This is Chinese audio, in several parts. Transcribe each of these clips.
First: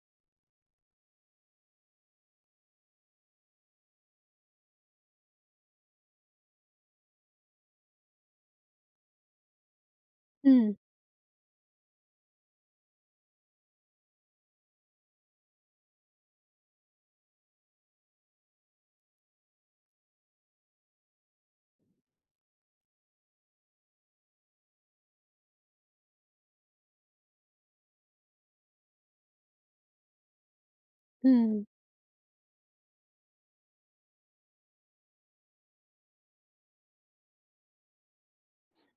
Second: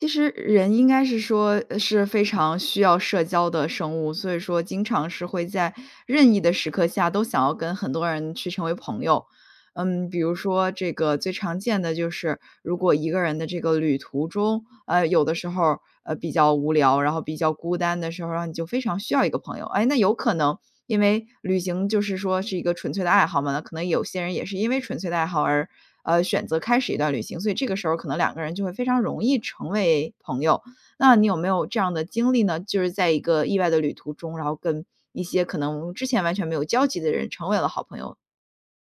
其实人应该是说是非常需要社交的生物，所以说经常是会在任意的时刻下都想要跟很多人去成为朋友。嗯，比如说嗯这个最常见的就是，如果一个人的这个旅途中，有的时候，比较无聊，然后比较孤单的时候，然后你就非常需要一个朋友。哎，那有可能因为旅行就是说是一个纯粹的爱好嘛，那可能有些人也是因为纯粹的爱好而，选择开始一段旅行，所以这个时候可能两个人就会非常容易成为朋友。那你有没有嗯这样的经历呢？就是在一个意外的旅途中，然后跟一些可能之前完全没有交集的人成为了好朋友，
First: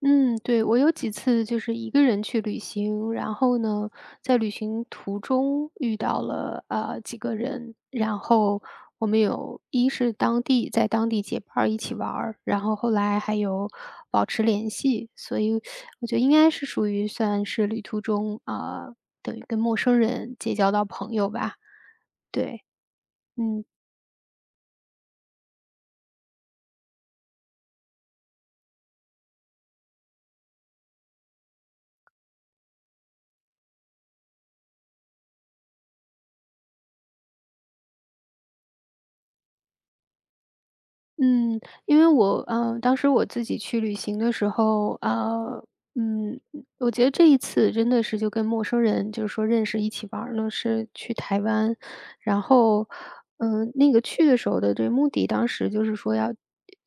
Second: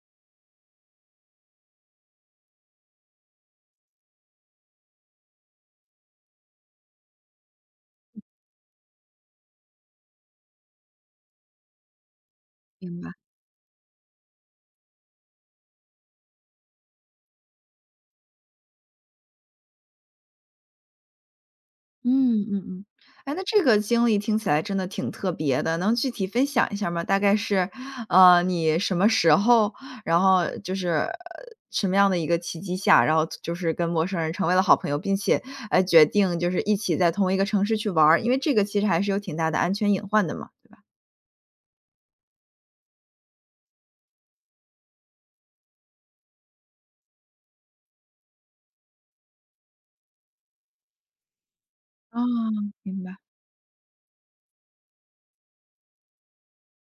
嗯，对，我有几次就是一个人去旅行，然后呢，在旅行途中遇到了几个人，然后我们有一是当地在当地结伴儿一起玩儿，然后后来还有保持联系。所以我觉得应该是属于算是旅途中啊，等于跟陌生人结交到朋友吧。嗯嗯对，嗯。哎，那这嗯。个经历听起来真的挺特别的，能具体分享一下吗？大概是，你什么时候，然后就是，什么样的一个契机下，然后就是跟陌生人成为了好朋友，并且，哎，决定就是一起在同一个城市去玩儿，因为这个其实还是有挺大的安全隐患的嘛，对吧？嗯，因为我当时我自己去旅行的时候，嗯，我觉得这一次真的是就跟陌生人，就是说认识一起玩儿呢，是去台湾。啊，然后，明白。那个去的时候的这目的，当时就是说要，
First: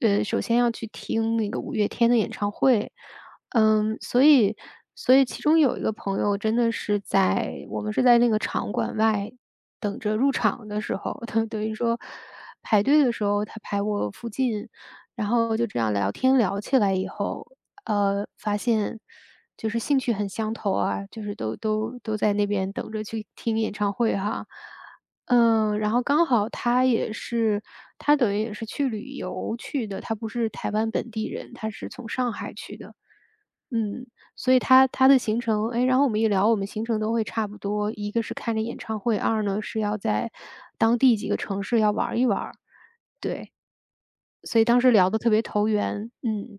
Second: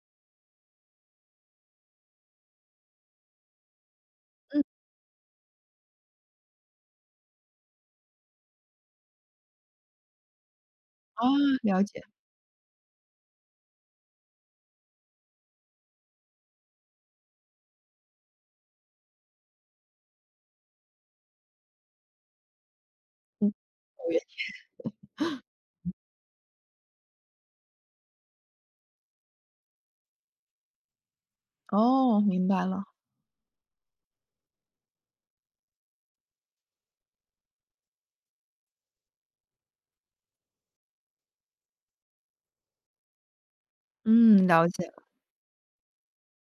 首先要去听那个五月天的演唱会。嗯，所以，所以其中有一个朋友真的是在我们是在那个场馆外等着入场的时候，啊，他等于了说解，排队的时候，他排我附近，然后就这样聊天聊起来以后，发现就是兴趣很相投啊，就是都在那边等着去听演唱会哈。嗯，然后刚好他等于也是去旅游去的，他不是台湾本地人，他是从哦，上明海白去了，的。嗯，所以他的行程，哎，然后我们一聊，我们行程都会差不多，一个是看着演唱会，二呢是要在当地几个城市要玩儿一玩儿。对，嗯，所以了当时解。聊得特别投缘，嗯。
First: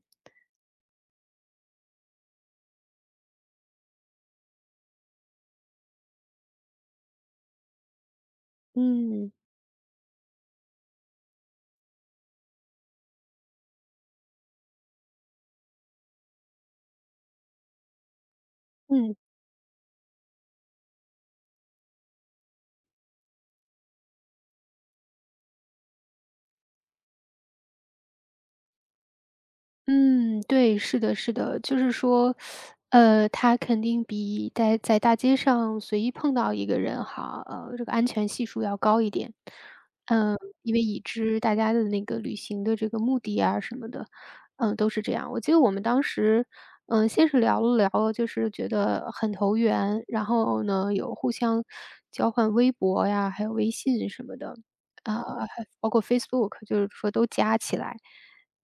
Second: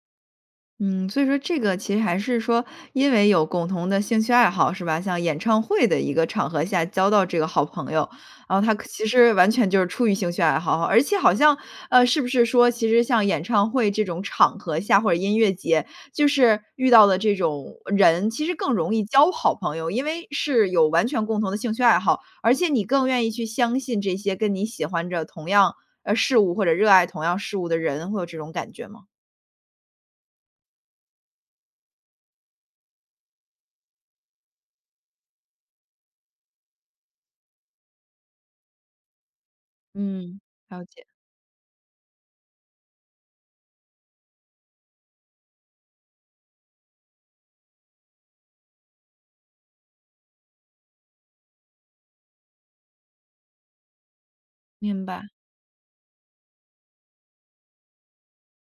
嗯，所以说这个其实还是说，因为有共同的兴趣爱好是吧？像演唱会的一个场合下交到这个好朋友，然后他其嗯。实完全就是出于兴趣爱好，而且好像是不是说其实像演唱会这种场合下或者音乐节，就是遇到的这种人，其实更容易嗯。交好朋友，因为是有完全共同的兴趣爱好，而且你更愿意去相信这些跟你喜欢着同样事物或者热爱同样事物的人，会有这种感觉吗？嗯，对，是的，是的。就是说，他肯定比在大街上随意碰到一个人哈，这个安全系数要高一点。嗯，嗯。因为了已解。知大家的那个旅行的这个目的啊什么的，嗯，都是这样。我记得我们当时，嗯，先是聊了聊，就是觉得很投缘，然后呢，有互相交换微博呀，还有微信什么的，明白，还包括 Facebook,就是说都加起来。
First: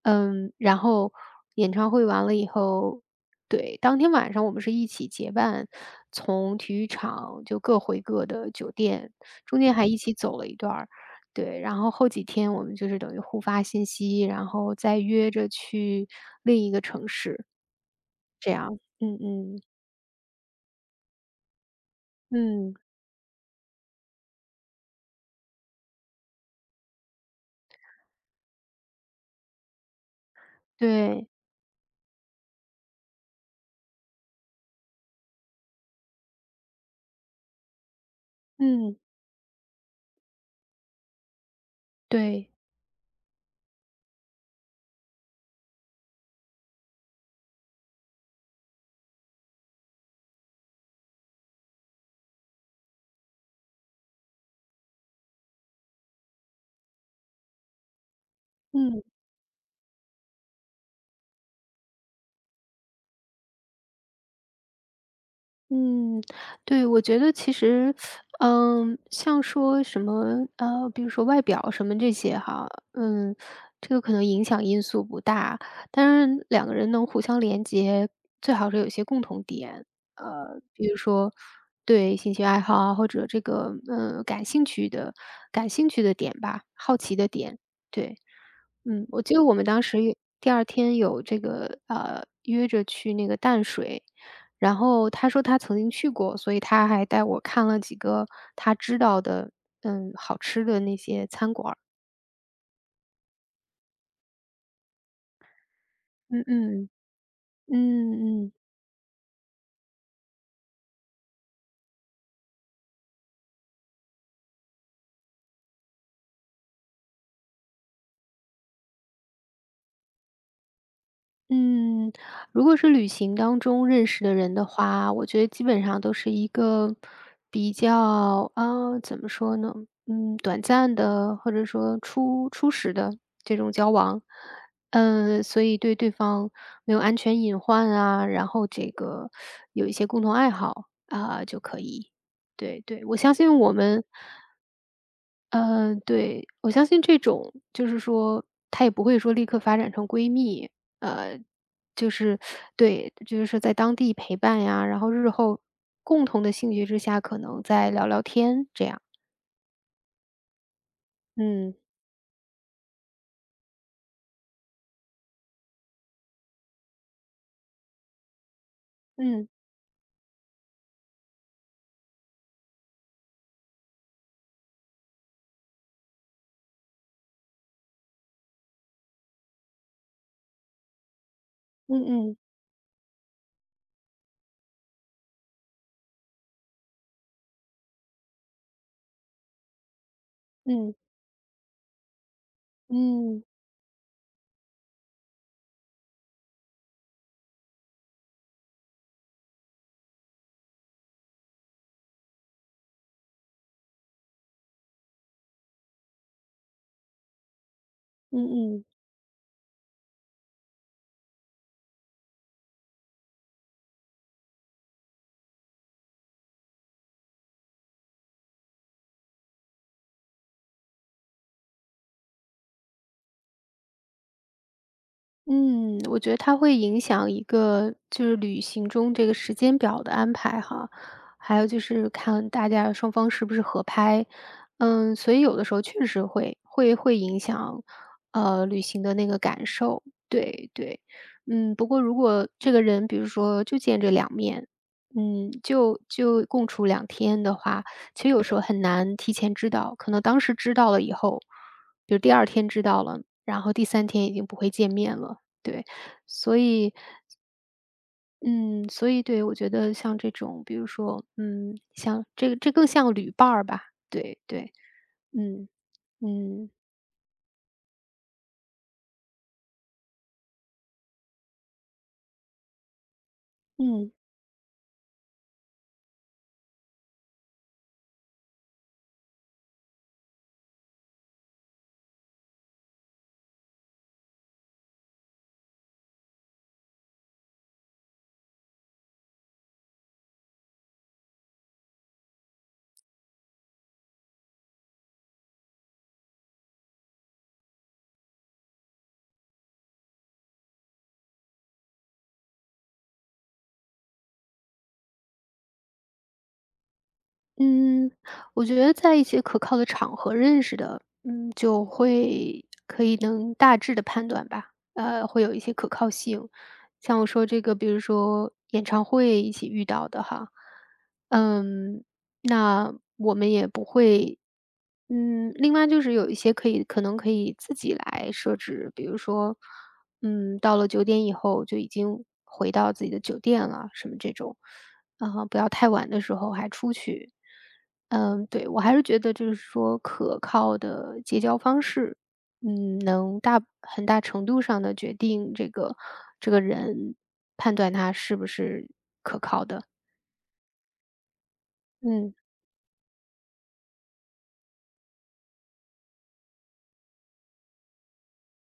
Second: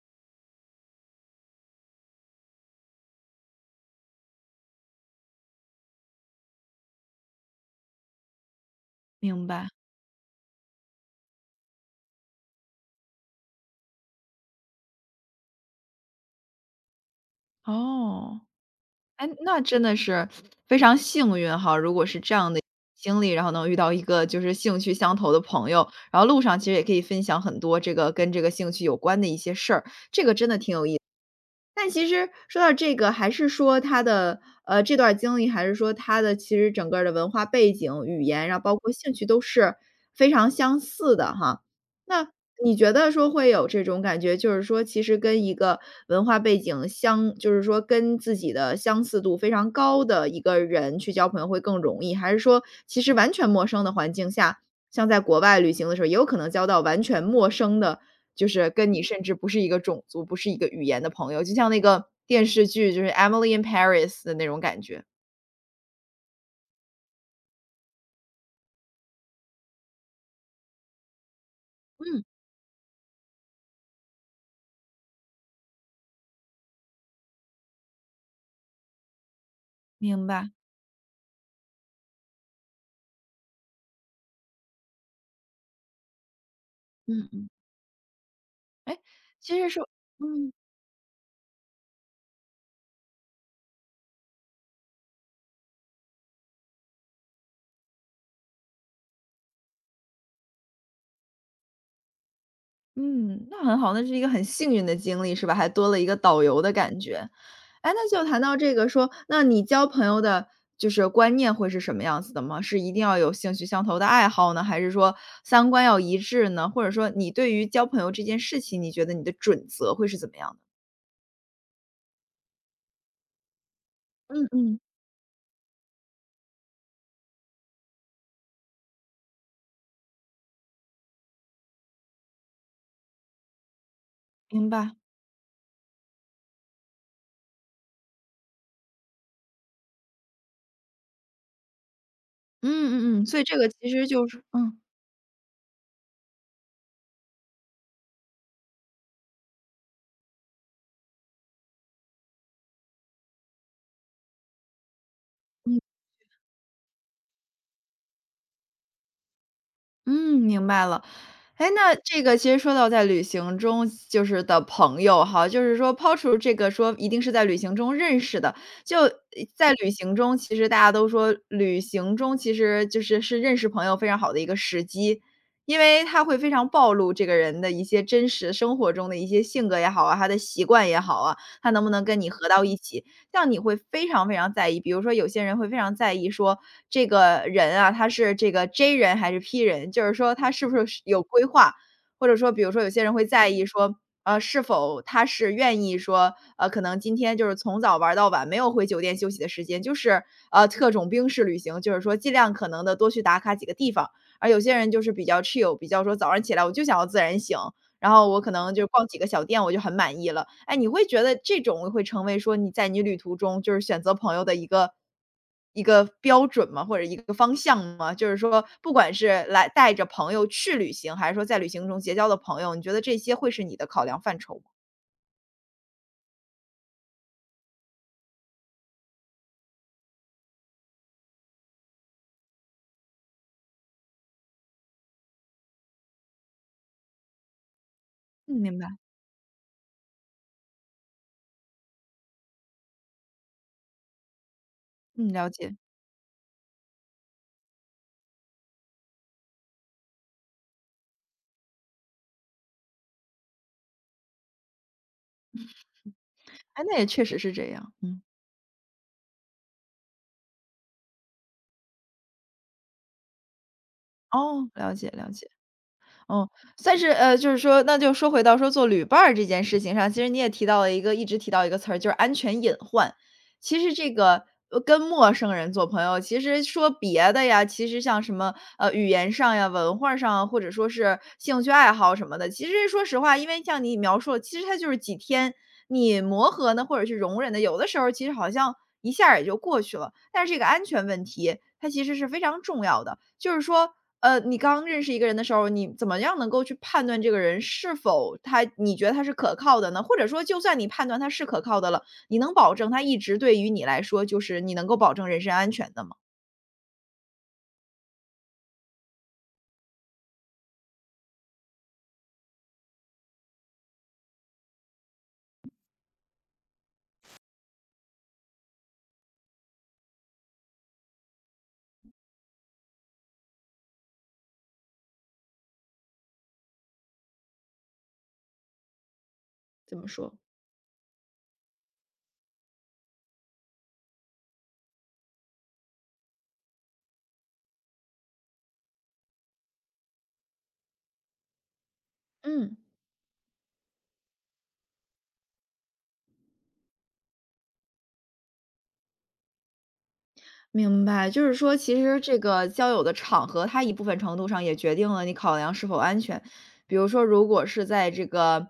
嗯，然后演唱会完了以后，对，当天晚上我们是一起结伴从体育场就各回各的酒店，明中白。间还一起走了一段儿。对，然后后几天我们就是等于互发信息，然后再约着去另一个城市，哦，这样。嗯哎，那嗯真的是非常幸运哈，如果是这样的嗯，经历，然后能遇到一个就是兴趣相投的朋友，然后路上其实也可以分享很多这个跟这个兴趣有关的一些事儿，这个有意思。对，但其实说到这个，还是说他的这段经历，还是说他的其实整个儿的文化背景、语言，然后包括嗯兴趣都是非常相似的哈。那对，你觉得说会有这种感觉，就是说其实跟一个文化背景就是说跟自己的相似度非常高的一个人去交朋友会更容易，还是说其实完全陌生的环境下，像在国外旅行的时候，也有可能交到完全陌生的就是跟你嗯。甚至不是一个种族、不是一个语言的朋友，就像那个电视剧就是《Emily in Paris》的那种感觉。嗯，对，我觉得其实，嗯，像说什么，比如说外表什么这嗯，些哈，嗯，这个可能影响因素不大，但是两个人能互相连接，最好是有一些共同点，明白。比如说对兴趣爱好啊，或者这个，感兴趣的点吧，好奇的嗯嗯，点，对。哎，嗯，我记得我其们实当说，时有第嗯二天有这个，约着去那个淡水，然后他说他曾经去过，所以他还带我看了几个他知道的，嗯，好吃的那些餐馆儿。嗯，那很好，那是一个很幸运的经历，是吧？还多了一个导嗯游的嗯，感觉。哎，那就谈嗯嗯。到这个说，那你交朋友的就是观念会是什么样子的吗？是一定要有兴趣相投的爱好呢，还是说三观要一致呢？或者说你对于交朋友这件事情，你觉得你的准则会是怎么样的？嗯，如果是旅行当中认识的嗯人的嗯，话，我觉得基本上都是一个比较啊，怎么说呢？短暂的或者说初始的这种交往。明白。嗯，所以对对方没有安全隐患啊，然后这个有一些共同爱好啊，就可以。对对，我嗯嗯嗯，相所以这信个我其们实就是嗯嗯，对，我相信这种就是说，她也不会说立刻发展成闺蜜，呃，就是对，就是在当地陪伴呀，然后日后共同的兴趣之下，可能再聊聊天这样。嗯，明白了。哎，嗯，那这个其实说到在旅行中就是的朋友哈，就是说抛除这个说一定是在旅行中认识的，就嗯，在旅行中，其实大家都说旅行中其实就是是认识朋友非常好的一个时机，因为他会非常暴露这个人的一些真实生活中的一些性格也好啊，他的习惯也好啊，他能不能嗯跟你嗯，合到一起。像你会非常非常在意，比如说有些人会非常在意说这个人啊，他是这个 J 人还是 P 人，就是说他是不嗯，是有规划，或者说比如说有些人会嗯，在意说，是否他是愿意说，可能今天就是从早玩到晚，没有回酒店休息的时间，就是特种兵式旅行，就是说尽量可能的多去打卡几个地方。而有些人就是比较 chill，比较说早上起来我就想要自然醒，然后嗯我可能嗯嗯。就逛几个小店，我就很满意了。哎，你会觉得这种会成为说你在你旅途中就是选择朋友的一个标准吗？或者一个方向吗？就是说不管是来带着朋友去旅行，还是说在旅行中结交的朋友，你觉得这些会是你的考量范畴吗？嗯，我觉得它会影响一个就是旅行中这个时间表的安排哈，还有就是看大家双方是不是合拍。嗯，所以有的时候确实会影响，嗯，明旅白，行的那个感受。对对，不过如果这个人比如说就见这两面，嗯，了解。就共处两天的话，其实有时候很难提前知道，可能当时知道了以后，比如第二天知道了，然后第三天已经不会见面了。对，所哎，以，那也确实是这样，嗯。嗯，所以对，我觉得像这种，比如说，嗯，像这个这更像旅伴儿吧，对哦，对，了解了解。嗯嗯，嗯算是就是说那就说回到说做旅伴儿这件事情上，其实你也提到了一直提到一个词儿，就是安全隐患。其实嗯。这个，跟陌生人做朋友，其实说别的呀，其实像什么，语言上呀、文化上啊或者说是兴趣爱好什么的，其实说实话，因为像你描述的，其实它就是几天你磨合呢，或者是容忍的，有的时候其实好像一下儿也就过去了。但是这个安全问题，它其实是非常重要的，就是说你刚认识一个人的时候，你怎么样能够去判断这个人是否他你觉得他是可靠的呢？或者说就算你判断他是可靠的了，你能保证他一直对于你来说，就是你能够保证人身安全的吗？嗯，我觉得在一些可靠的场合认识的，嗯，就会可以能大致的判断吧，会有一些可靠性。像我说这个，比如说演唱会一起遇到的哈，嗯，那我们也不会，另外就是有一些可以可能可以自己来设置，比如说，怎么说。到了9点以后就已经回到自己的酒店了，什么这种。啊，不要太晚的时候还出去。嗯，对，我还是觉得就是说可靠的结交方式，嗯。嗯，能大很大程度上的决定这个这个人判断他是不是可靠的。明白，就是说其实嗯这个交友的场合，它一部分程度上也决定了你考量是否安全。比如说，如果是在这个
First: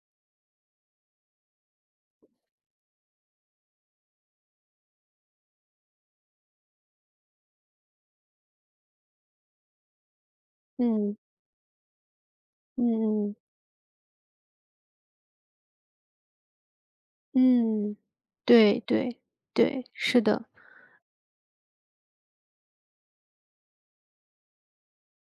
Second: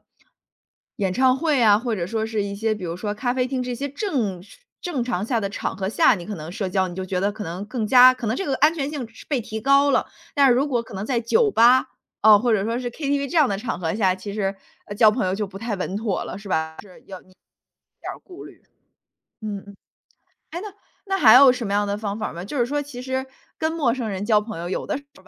演唱会啊，或者说是一些比如说咖啡厅这些正常下的场合下，你可能社交，你就觉得可能更加可能这个安全性是被提高了。但是如果可能嗯在酒吧，哦，或者说是 嗯 KTV 嗯这样的场合下，其实，交朋友就不太稳妥了，是吧？是有嗯，点儿顾虑。对对嗯嗯。对，是的，哎，那还有什么样的方法吗？就是说其实跟陌生人交朋友，有的时候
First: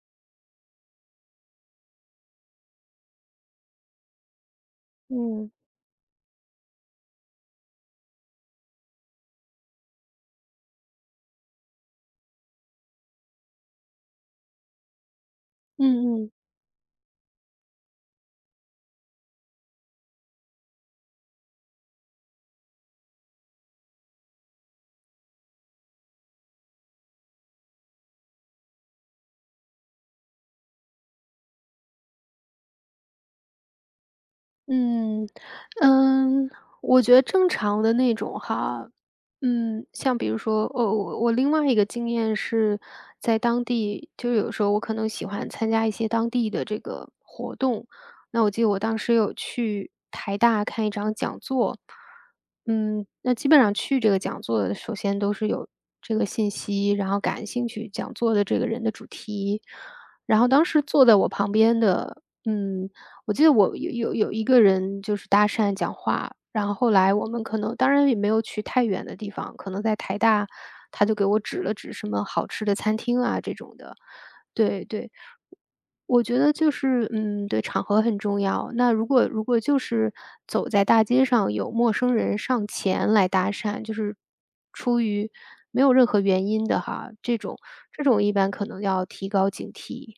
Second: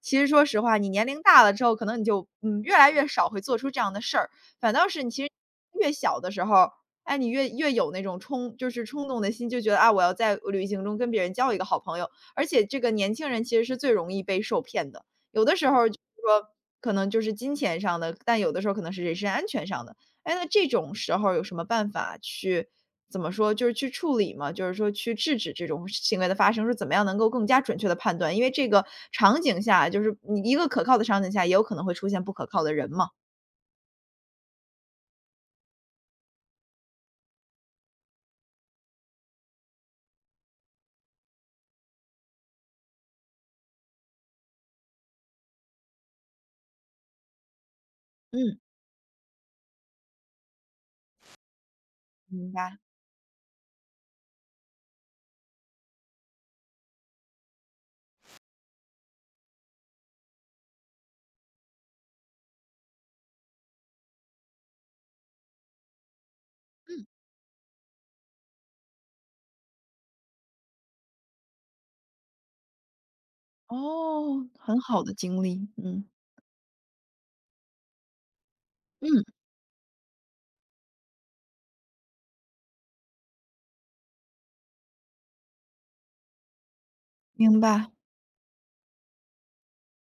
其实说实话，你年龄大了之后，可能你就，嗯，越来越少会做出这样的事儿。反倒是你其实嗯越小的时候，哎，你越有那种就是冲动的心，就觉得，啊，我要在旅行中跟别人交一个好朋友。而且这个年轻人其实是最容易被受骗的，有的时候就是嗯嗯。说可能就是金钱上的，但有的时候可能是人身安全上的。哎，那这种时候有什么办法去怎么说，就是去处理嘛，就是说去制止这种行为的发生，说怎么样能够更加准确的判断，因为这个场景下，就是你一个可靠的场景下，也有可能会出现不可靠的人嘛。嗯，嗯，我觉得正常的那种哈，像比如说，我另外一个经验是在当地，就是有时候我可能喜欢参加一些当地的这个活动。那我嗯，记得我当时有去台大看一场讲座。明白。那基本上去这个讲座的，首先都是有这个信息，然后感兴趣讲座的这个人的主题，然后当时坐在我旁边的，我记得我有一个人就是搭讪讲话，然后后嗯。来我们可能当然也没有去太远的地方，可能在台大，他就给我指了指什么好吃的餐厅啊这种的。哦，很对好对，的经历，嗯，我觉得就是，对，场合很重要。那如嗯。果如果就是走在大街上有陌生人上前来搭讪，就是出于没有任何原因的哈，这明种白。这种一般可能要提高警惕。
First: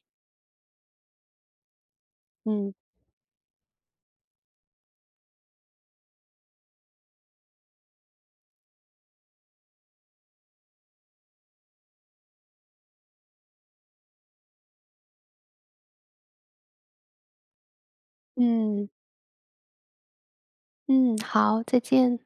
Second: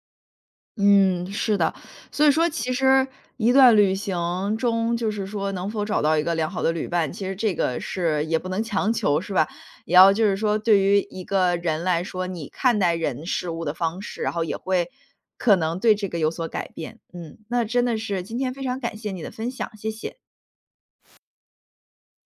嗯，是的。所以说其嗯实一段旅行中，就是说能否找到一个良好的旅伴，其实这个是也不能强求，是吧？也要就是说对于一个人来说，你看待人事物的方式，然后也会可能对这个有所改变。嗯，那真的是今天非常嗯感谢你的分享，谢谢。嗯，好，再见。